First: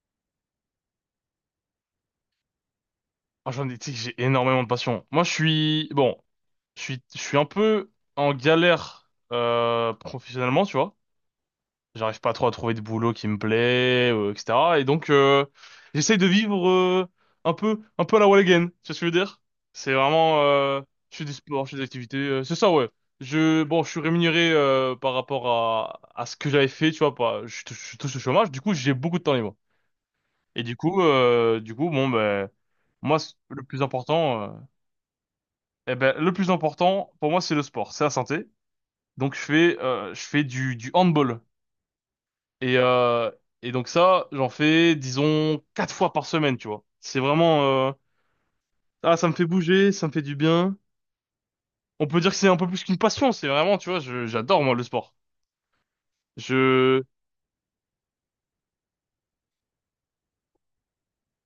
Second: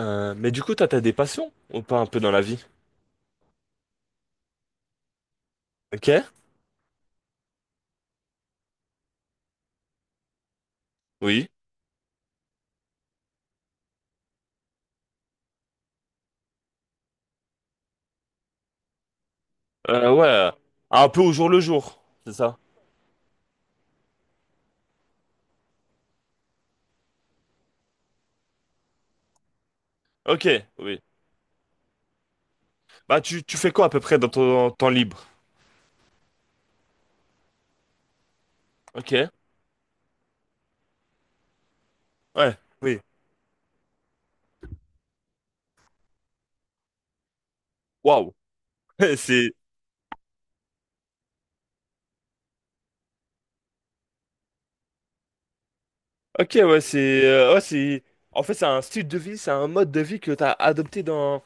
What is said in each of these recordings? Mais du coup, toi, t'as des passions ou pas un peu dans la vie? Oh, j'en ai, tu sais que j'ai énormément de passion. Moi, Ok, bon, je suis un peu en galère professionnellement, tu vois. oui. J'arrive pas trop à trouver de boulot qui me plaît, etc. Et donc, j'essaye de vivre un peu à la wall again. Tu vois ce que je veux dire? C'est vraiment, Ouais, euh, un je peu fais au du jour le sport, je fais des jour, activités. c'est C'est ça? ça, ouais. Bon, je suis rémunéré par rapport à ce que j'avais fait, tu vois. Pas, je, touche- Je touche le chômage. Du coup, j'ai beaucoup de temps libre. Ok, Et du oui. coup, euh, du coup, bon, ben. Moi, Bah, tu fais quoi à peu près dans ton temps libre? eh ben, le plus important pour moi, c'est le sport, c'est la santé. Ok, Donc je fais du handball. ouais, Et, oui. euh, et donc ça, j'en fais, disons, quatre fois par semaine, tu vois. Waouh, Ah, ça me fait c'est. bouger, ça me fait du bien. On peut dire que c'est un peu plus qu'une passion, c'est vraiment, tu vois, j'adore moi le sport. Ok, Je ouais, c'est. Ouais, c'est. En fait, c'est un style de vie, c'est un mode de vie que t'as adopté dans.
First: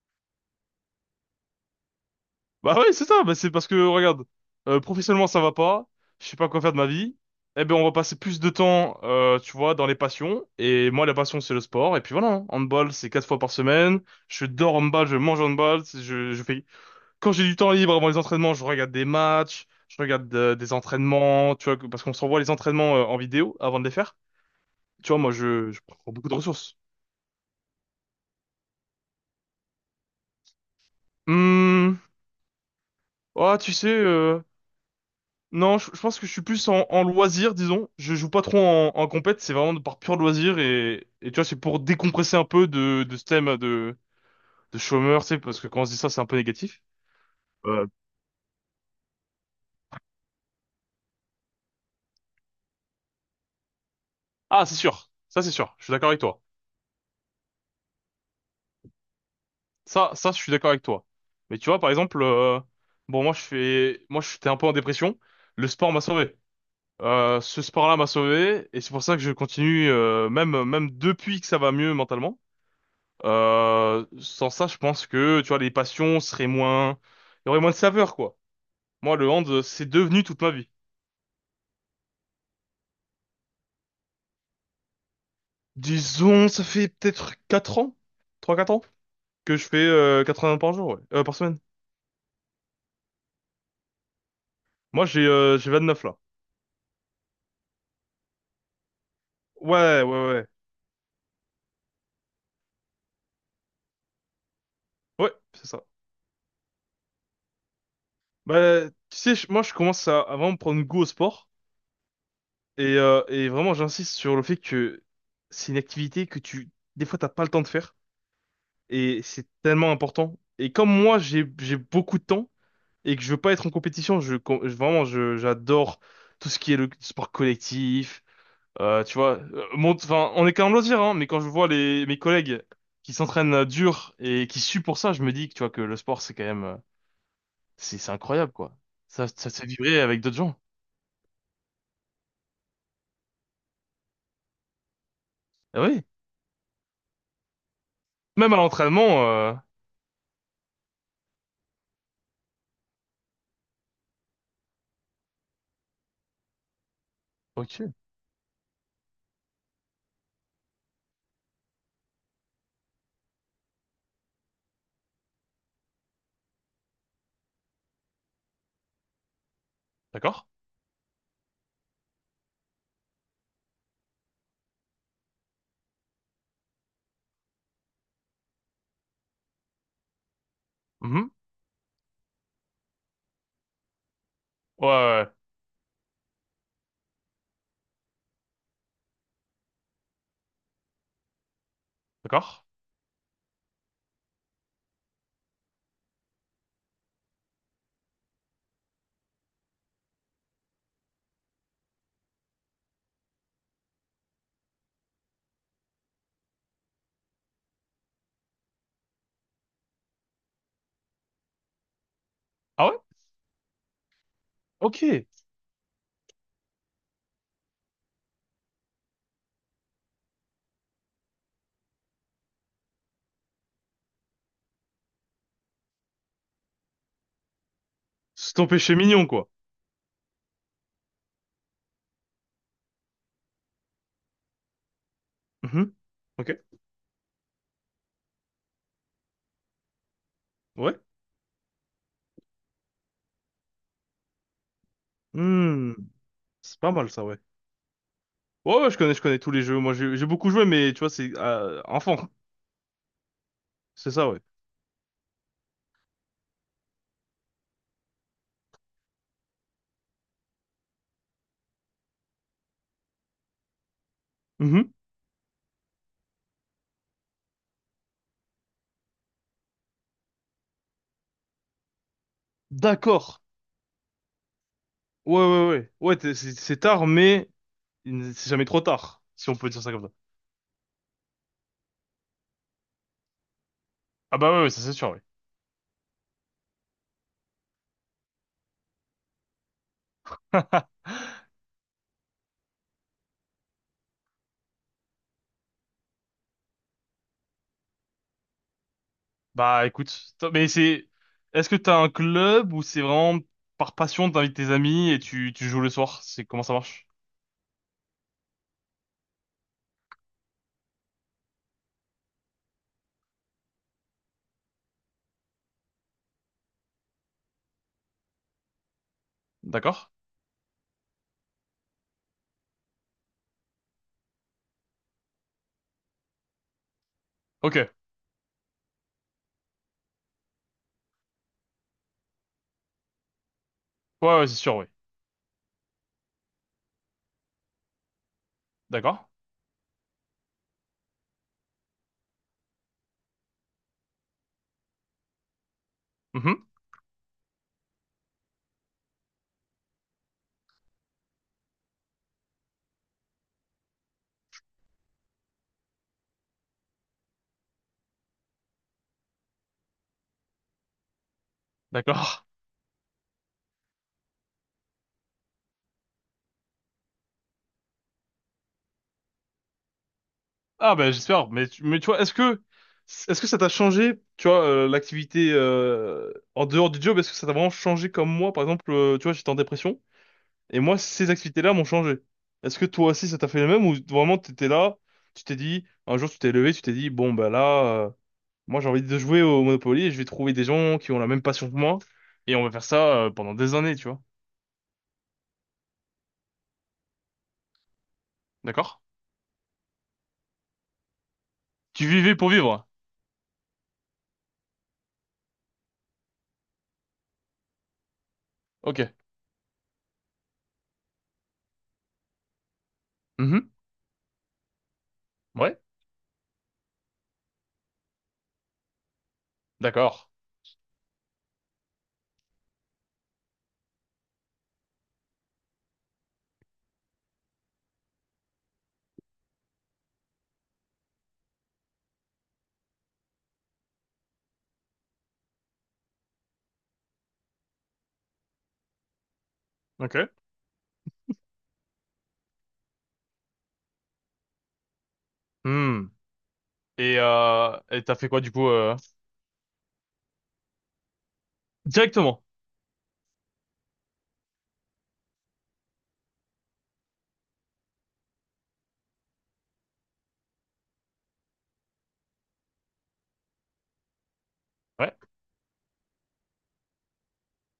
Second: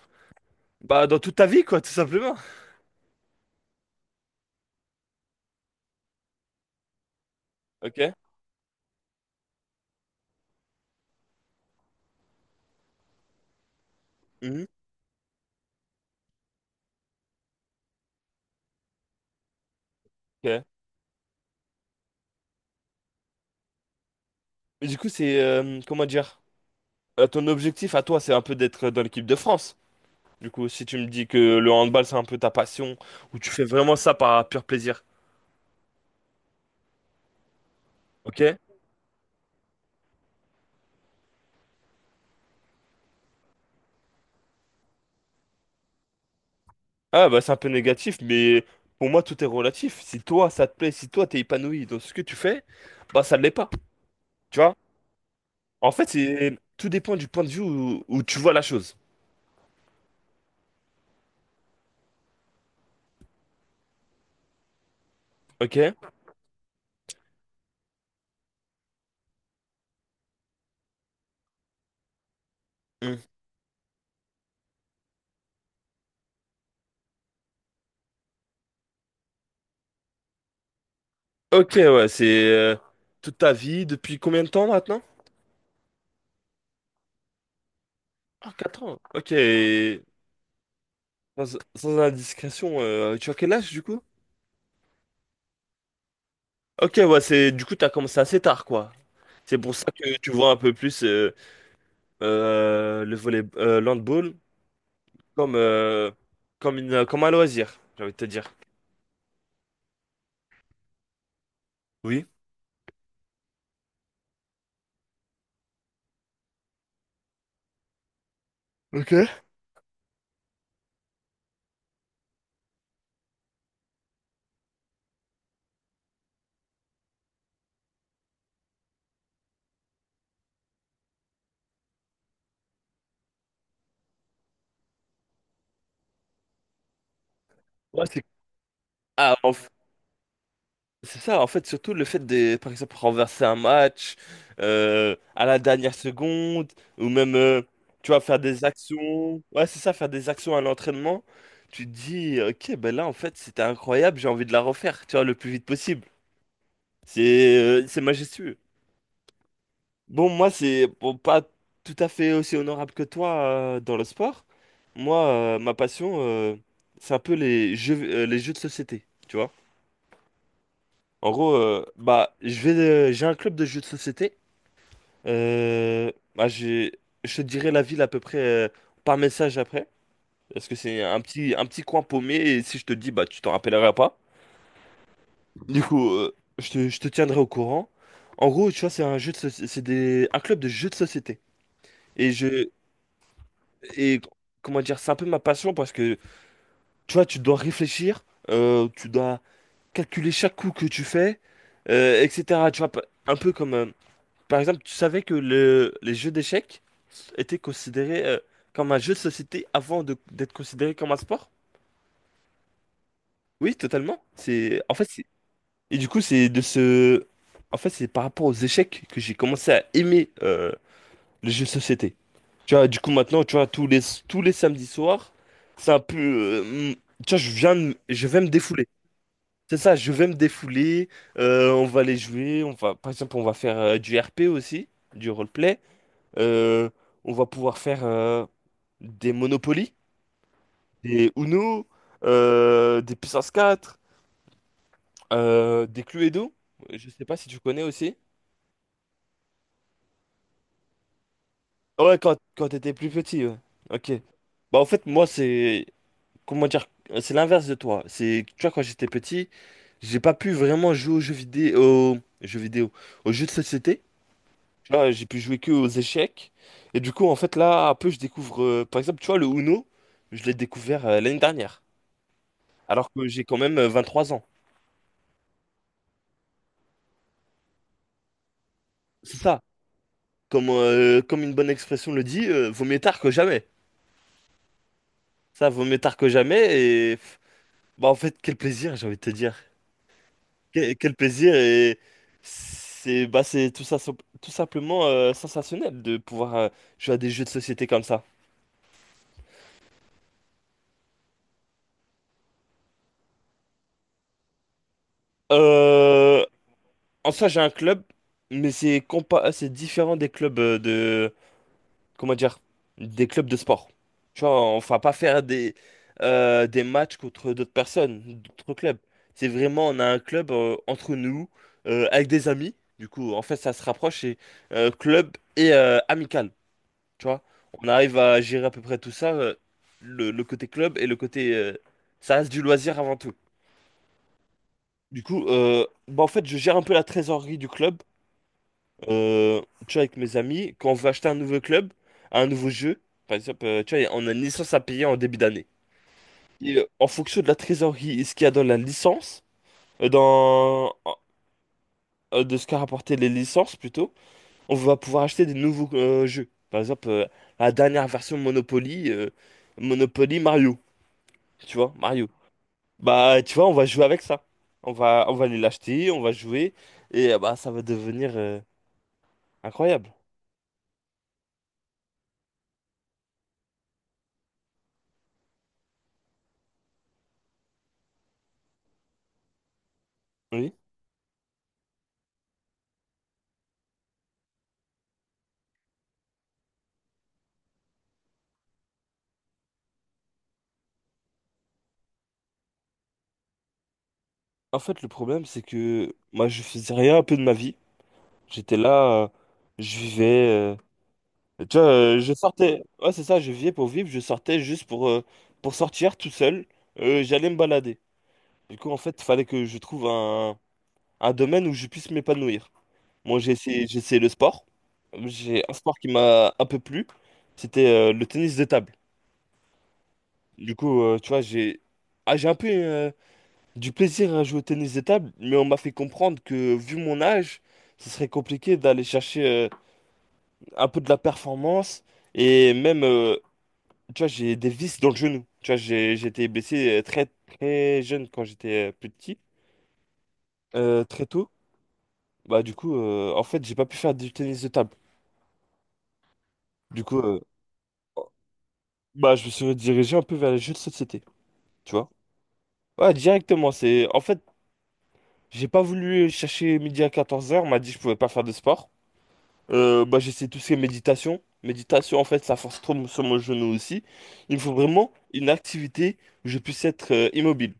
Bah, dans toute ta vie, quoi, tout simplement. Bah ouais, c'est ça, bah c'est parce que regarde, professionnellement ça va pas, je sais pas quoi faire de ma vie. Eh ben on va Ok. passer plus de temps tu vois dans les passions et moi la passion c'est le sport et puis voilà, hein. Handball c'est quatre fois par semaine, je Mhm. dors handball, je mange handball, je fais quand j'ai du temps libre avant les entraînements, je regarde des matchs, je regarde Ok. des entraînements, tu vois parce qu'on se renvoie les entraînements en vidéo avant de les faire. Mais du coup, Tu vois moi c'est. je Comment prends beaucoup de dire? ressources. Ton objectif à toi, c'est un peu d'être dans l'équipe de France. Du coup, si tu me dis que le Hum, handball, c'est un peu ta passion, ou tu ah fais tu sais vraiment ça par pur plaisir, non, je pense que je suis plus en, en loisir, disons. Je joue ok? pas trop en compète, c'est vraiment par pur loisir et tu vois, c'est pour décompresser un peu de ce thème de chômeur, tu sais, parce que quand on se dit ça, c'est un peu négatif. Ah, bah c'est un peu Euh, négatif, mais pour moi, tout est relatif. Si toi, ça te plaît, si toi, t'es épanoui dans ce que tu fais, bah ça ne l'est pas, tu ah, c'est vois? sûr. Ça, c'est sûr. Je suis En fait, d'accord avec toi. c'est tout dépend du point de vue où tu vois la chose, Ça, je suis d'accord avec toi. Mais tu vois, par exemple, bon, moi, j'étais un peu en dépression. Le sport ok? m'a sauvé. Ce sport-là m'a sauvé et c'est pour ça que je continue, même depuis que ça va mieux mentalement. Hmm. Sans ça, je pense que, tu vois, les passions seraient moins. Il y aurait moins de saveur, quoi. Moi, le hand, c'est devenu toute ma vie. Ok, ouais, c'est toute ta vie, depuis combien de temps maintenant? Disons, ça fait peut-être 4 ans, Ah, trois quatre 4 ans, ans, ok. que je fais vingts par jour, ouais. Par semaine. Sans indiscrétion, tu as quel âge, du coup? Moi, j'ai neuf là. Ok, ouais, c'est du coup, t'as commencé assez tard, quoi. C'est pour ça Ouais, ouais, que tu ouais. vois un peu plus le volley, l'handball Ouais, comme, c'est ça. euh, comme un loisir, j'ai envie de te dire. Bah, tu sais, moi, je commence à vraiment prendre goût au sport. Oui. Et vraiment, j'insiste sur le fait que c'est une activité que tu. Des fois, t'as pas le temps de faire. Et Ok. c'est tellement important. Et comme moi, j'ai beaucoup de temps, et que je veux pas être en compétition. Vraiment, j'adore tout ce qui est le sport collectif. Tu vois, enfin, on est quand même loisir, hein, mais quand je vois mes collègues qui s'entraînent dur et qui suent pour ça, je me dis que tu vois que le sport, c'est quand même, c'est, Ouais, c'est incroyable, quoi. Ça, ah, en ça se fait f- vibrer avec d'autres gens. c'est ça, en fait, surtout le fait de, par exemple, renverser un match à la Ah dernière oui. seconde, ou même, tu vois, faire Même à des l'entraînement, actions. Ouais, c'est ça, faire des actions à l'entraînement. Tu te dis, ok, ben là, en fait, c'était incroyable, j'ai envie de la refaire, tu vois, le plus vite possible. C'est euh, ok, c'est majestueux. Bon, moi, c'est bon, pas tout à fait aussi honorable que toi dans le sport. Moi, ma passion, c'est un peu les jeux de société, tu vois. d'accord. En gros, bah, j'ai un club de jeux de société. Bah, je te dirai la ville à peu près par message après, parce que c'est Mhm. Un petit coin paumé. Et si je te dis, bah, tu t'en rappelleras pas. Ouais, ouais, ouais, Du coup, je te tiendrai au courant. En gros, tu vois, c'est un jeu de soci- c'est des, un club de jeux de société. Et d'accord. je, Et comment dire, c'est un peu ma passion parce que tu vois, tu dois réfléchir, tu dois calculer chaque coup que tu fais, etc. Tu vois, un peu comme par exemple, tu savais que les jeux d'échecs étaient considérés comme un jeu de société d'être considéré comme un sport? Ah ouais? Oui, totalement. C'est en Ok. fait, c'est- et du coup, c'est de ce en fait, c'est par rapport aux échecs que j'ai commencé à aimer les jeux de société. Tu vois, du coup, maintenant, tu vois, tous les samedis soirs, c'est un peu. Tu vois, je vais me C'est ton défouler. péché mignon, quoi. C'est ça, je vais me défouler. On va les jouer. On va, par exemple, on va faire du RP aussi, du roleplay. Mhm. Ok. Euh, on va pouvoir faire des Monopoly, Ouais. des Uno, des Puissance quatre, Hmm. des Cluedo. C'est pas Je mal, sais ça, pas ouais. si tu connais aussi. Ouais, ouais, je connais tous les jeux. Moi, j'ai beaucoup joué, mais tu vois, c'est enfant. Ouais, quand t'étais plus petit, ouais. C'est Ok. ça, ouais. Bah, en fait, moi, c'est. Comment dire, c'est l'inverse de toi. C'est, tu vois, quand j'étais petit, j'ai pas pu vraiment jouer aux jeux vidéo, jeux vidéo, aux jeux de société. Mhm. Tu vois, j'ai pu jouer que aux échecs. Et du coup, en fait, là, un peu, je découvre, par exemple, tu vois, le Uno, je l'ai découvert l'année dernière, alors que D'accord. j'ai quand même 23 ans. Ouais, ouais, ouais. Ouais, c'est tard, mais c'est jamais trop tard, C'est si on ça, peut dire ça comme ça. comme une bonne expression le dit, vaut mieux tard que jamais. Ah bah ouais, ouais, ça c'est sûr, oui. Ça, vaut mieux tard que jamais. Et pff, bah, en fait, quel plaisir, j'ai envie de te dire. Quel plaisir et c'est tout ça tout simplement sensationnel de pouvoir jouer à des jeux de société comme ça. Bah écoute, mais c'est. Est-ce que t'as un club ou c'est vraiment par passion, t'invites tes amis et tu joues le soir? Euh, C'est comment ça marche? En soi, j'ai un club, mais c'est différent des clubs de, comment dire, des clubs de sport. Tu vois, on va pas faire des matchs contre d'autres personnes, d'autres clubs. C'est vraiment D'accord? on a un club entre nous, avec des amis. Du coup, en fait, ça se rapproche, c'est club et amical. Tu vois, Ok. on Ouais, arrive à gérer à peu près tout ça, le côté club et le côté... ça reste du loisir avant tout. ouais, c'est sûr, oui. Du coup, bah en fait, je gère un peu la trésorerie du club. D'accord? Euh, Tu vois, avec mes amis, quand on veut acheter un nouveau jeu, par exemple, tu vois, on a une licence à payer en début d'année. Mhm. Et en fonction de la trésorerie et ce qu'il y a dans la licence, euh, dans, de ce qu'a rapporté les licences plutôt, on va pouvoir acheter des nouveaux jeux. Par exemple, la dernière version Monopoly, Monopoly Mario. Tu vois, Mario. D'accord. Bah, tu vois, on va jouer avec ça. On va aller l'acheter, on va jouer, et bah, ça va devenir incroyable. Ah ben j'espère, mais tu vois, est-ce que ça t'a changé, tu vois, l'activité en dehors du job, est-ce que ça t'a vraiment changé comme moi, par exemple, tu vois, j'étais en dépression Oui. et moi ces activités-là m'ont changé. Est-ce que toi aussi ça t'a fait le même ou vraiment t'étais là, tu t'es dit un jour tu t'es levé, tu t'es dit bon ben là, moi j'ai envie de jouer au Monopoly et je vais trouver des gens qui ont la même passion que moi et on va faire ça pendant des années, tu vois, En fait, le problème, c'est que moi, je faisais rien un peu de ma vie. J'étais d'accord? là, je vivais. Tu vois, Tu je vivais pour sortais. vivre. Ouais, c'est ça, je vivais pour vivre, je sortais juste pour sortir tout seul. J'allais me balader. Du coup, en Ok. fait, il fallait que je trouve un domaine où je puisse m'épanouir. Moi, Mhm. J'ai essayé le sport. J'ai un Ouais. sport qui m'a un peu plu. C'était le tennis de table. D'accord. Du coup, tu vois, j'ai un peu du plaisir à jouer au tennis de table, mais on m'a fait comprendre que, vu mon âge, ce serait compliqué d'aller chercher un peu de la performance. Et même, tu vois, j'ai des vis dans le genou. Tu vois, j'ai été blessé très, très jeune quand j'étais plus petit, Ok. Très tôt. Bah, du coup, en fait, j'ai pas pu faire du tennis de table. Hmm. Du Et coup, euh, et t'as fait quoi du coup bah, je me suis redirigé un peu vers les jeux de société, tu vois. Directement. Ouais, directement, En fait, j'ai pas voulu chercher midi à 14h. On m'a dit que je pouvais pas faire de sport. Bah, j'essaie tout ce qui est méditation. Méditation, en fait, ça force trop sur mon genou aussi. Il me faut vraiment Ouais. une activité où je puisse être immobile.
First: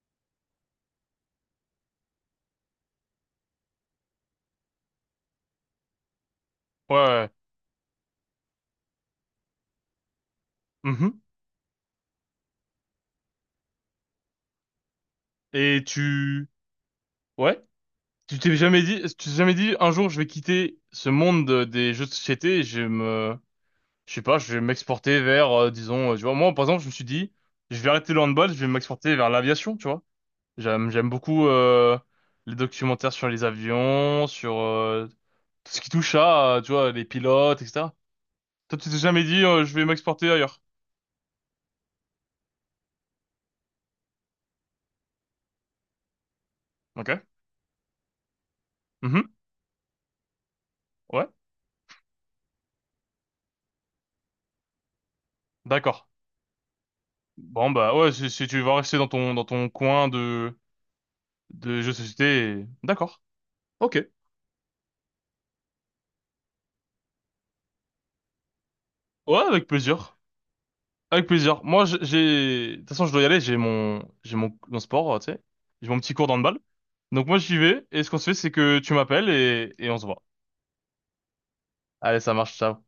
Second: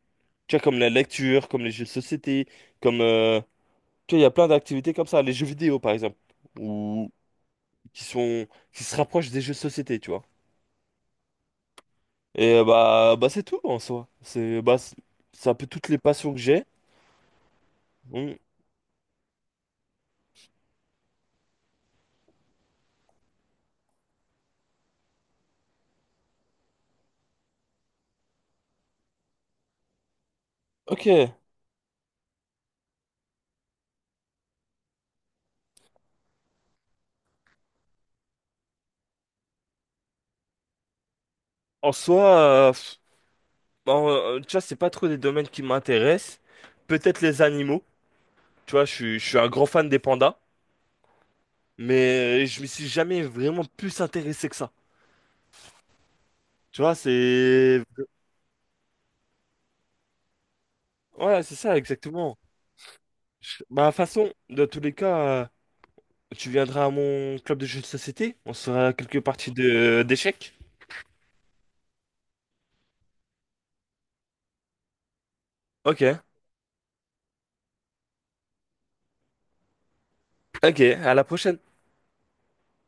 Tu vois, comme la lecture, comme les jeux de société, comme... euh, tu vois, il y a plein d'activités comme ça, les jeux vidéo, par exemple, Ouais. ou Ouais. qui sont... qui se rapprochent des jeux de société, tu vois. Mhm. Et bah c'est tout en soi. C'est bah, c'est un peu Et toutes les passions que tu j'ai. ouais, Mm. tu t'es jamais dit un jour je vais quitter ce monde des jeux de société et je sais pas, je vais m'exporter vers disons tu vois moi par exemple, je me suis dit je vais arrêter le handball, je vais m'exporter vers l'aviation, tu vois. J'aime Ok. j'aime beaucoup les documentaires sur les avions, sur tout ce qui touche à tu vois les pilotes etc. Toi tu t'es jamais dit je vais m'exporter ailleurs. En soi, pff, bon, tu vois, c'est pas trop des domaines qui m'intéressent. OK. Peut-être les animaux. Tu vois, je Mhm. suis un grand fan des pandas, Ouais. mais je me suis jamais vraiment plus intéressé que ça. D'accord. Tu vois, Bon bah ouais, si tu vas rester dans ton coin de ouais c'est ça, de jeux de exactement. société, d'accord. Bah, de toute Ok. façon, dans tous les cas, tu viendras à mon club de jeux de société. On se fera quelques Ouais, parties avec de plaisir. d'échecs. Avec plaisir. Moi j'ai de toute façon je dois y aller, j'ai mon sport, tu sais. J'ai mon petit Ok. cours d'handball. Donc moi j'y vais et ce qu'on se fait c'est que tu m'appelles et on se voit. Ok, à la prochaine. Allez, ça marche, ciao.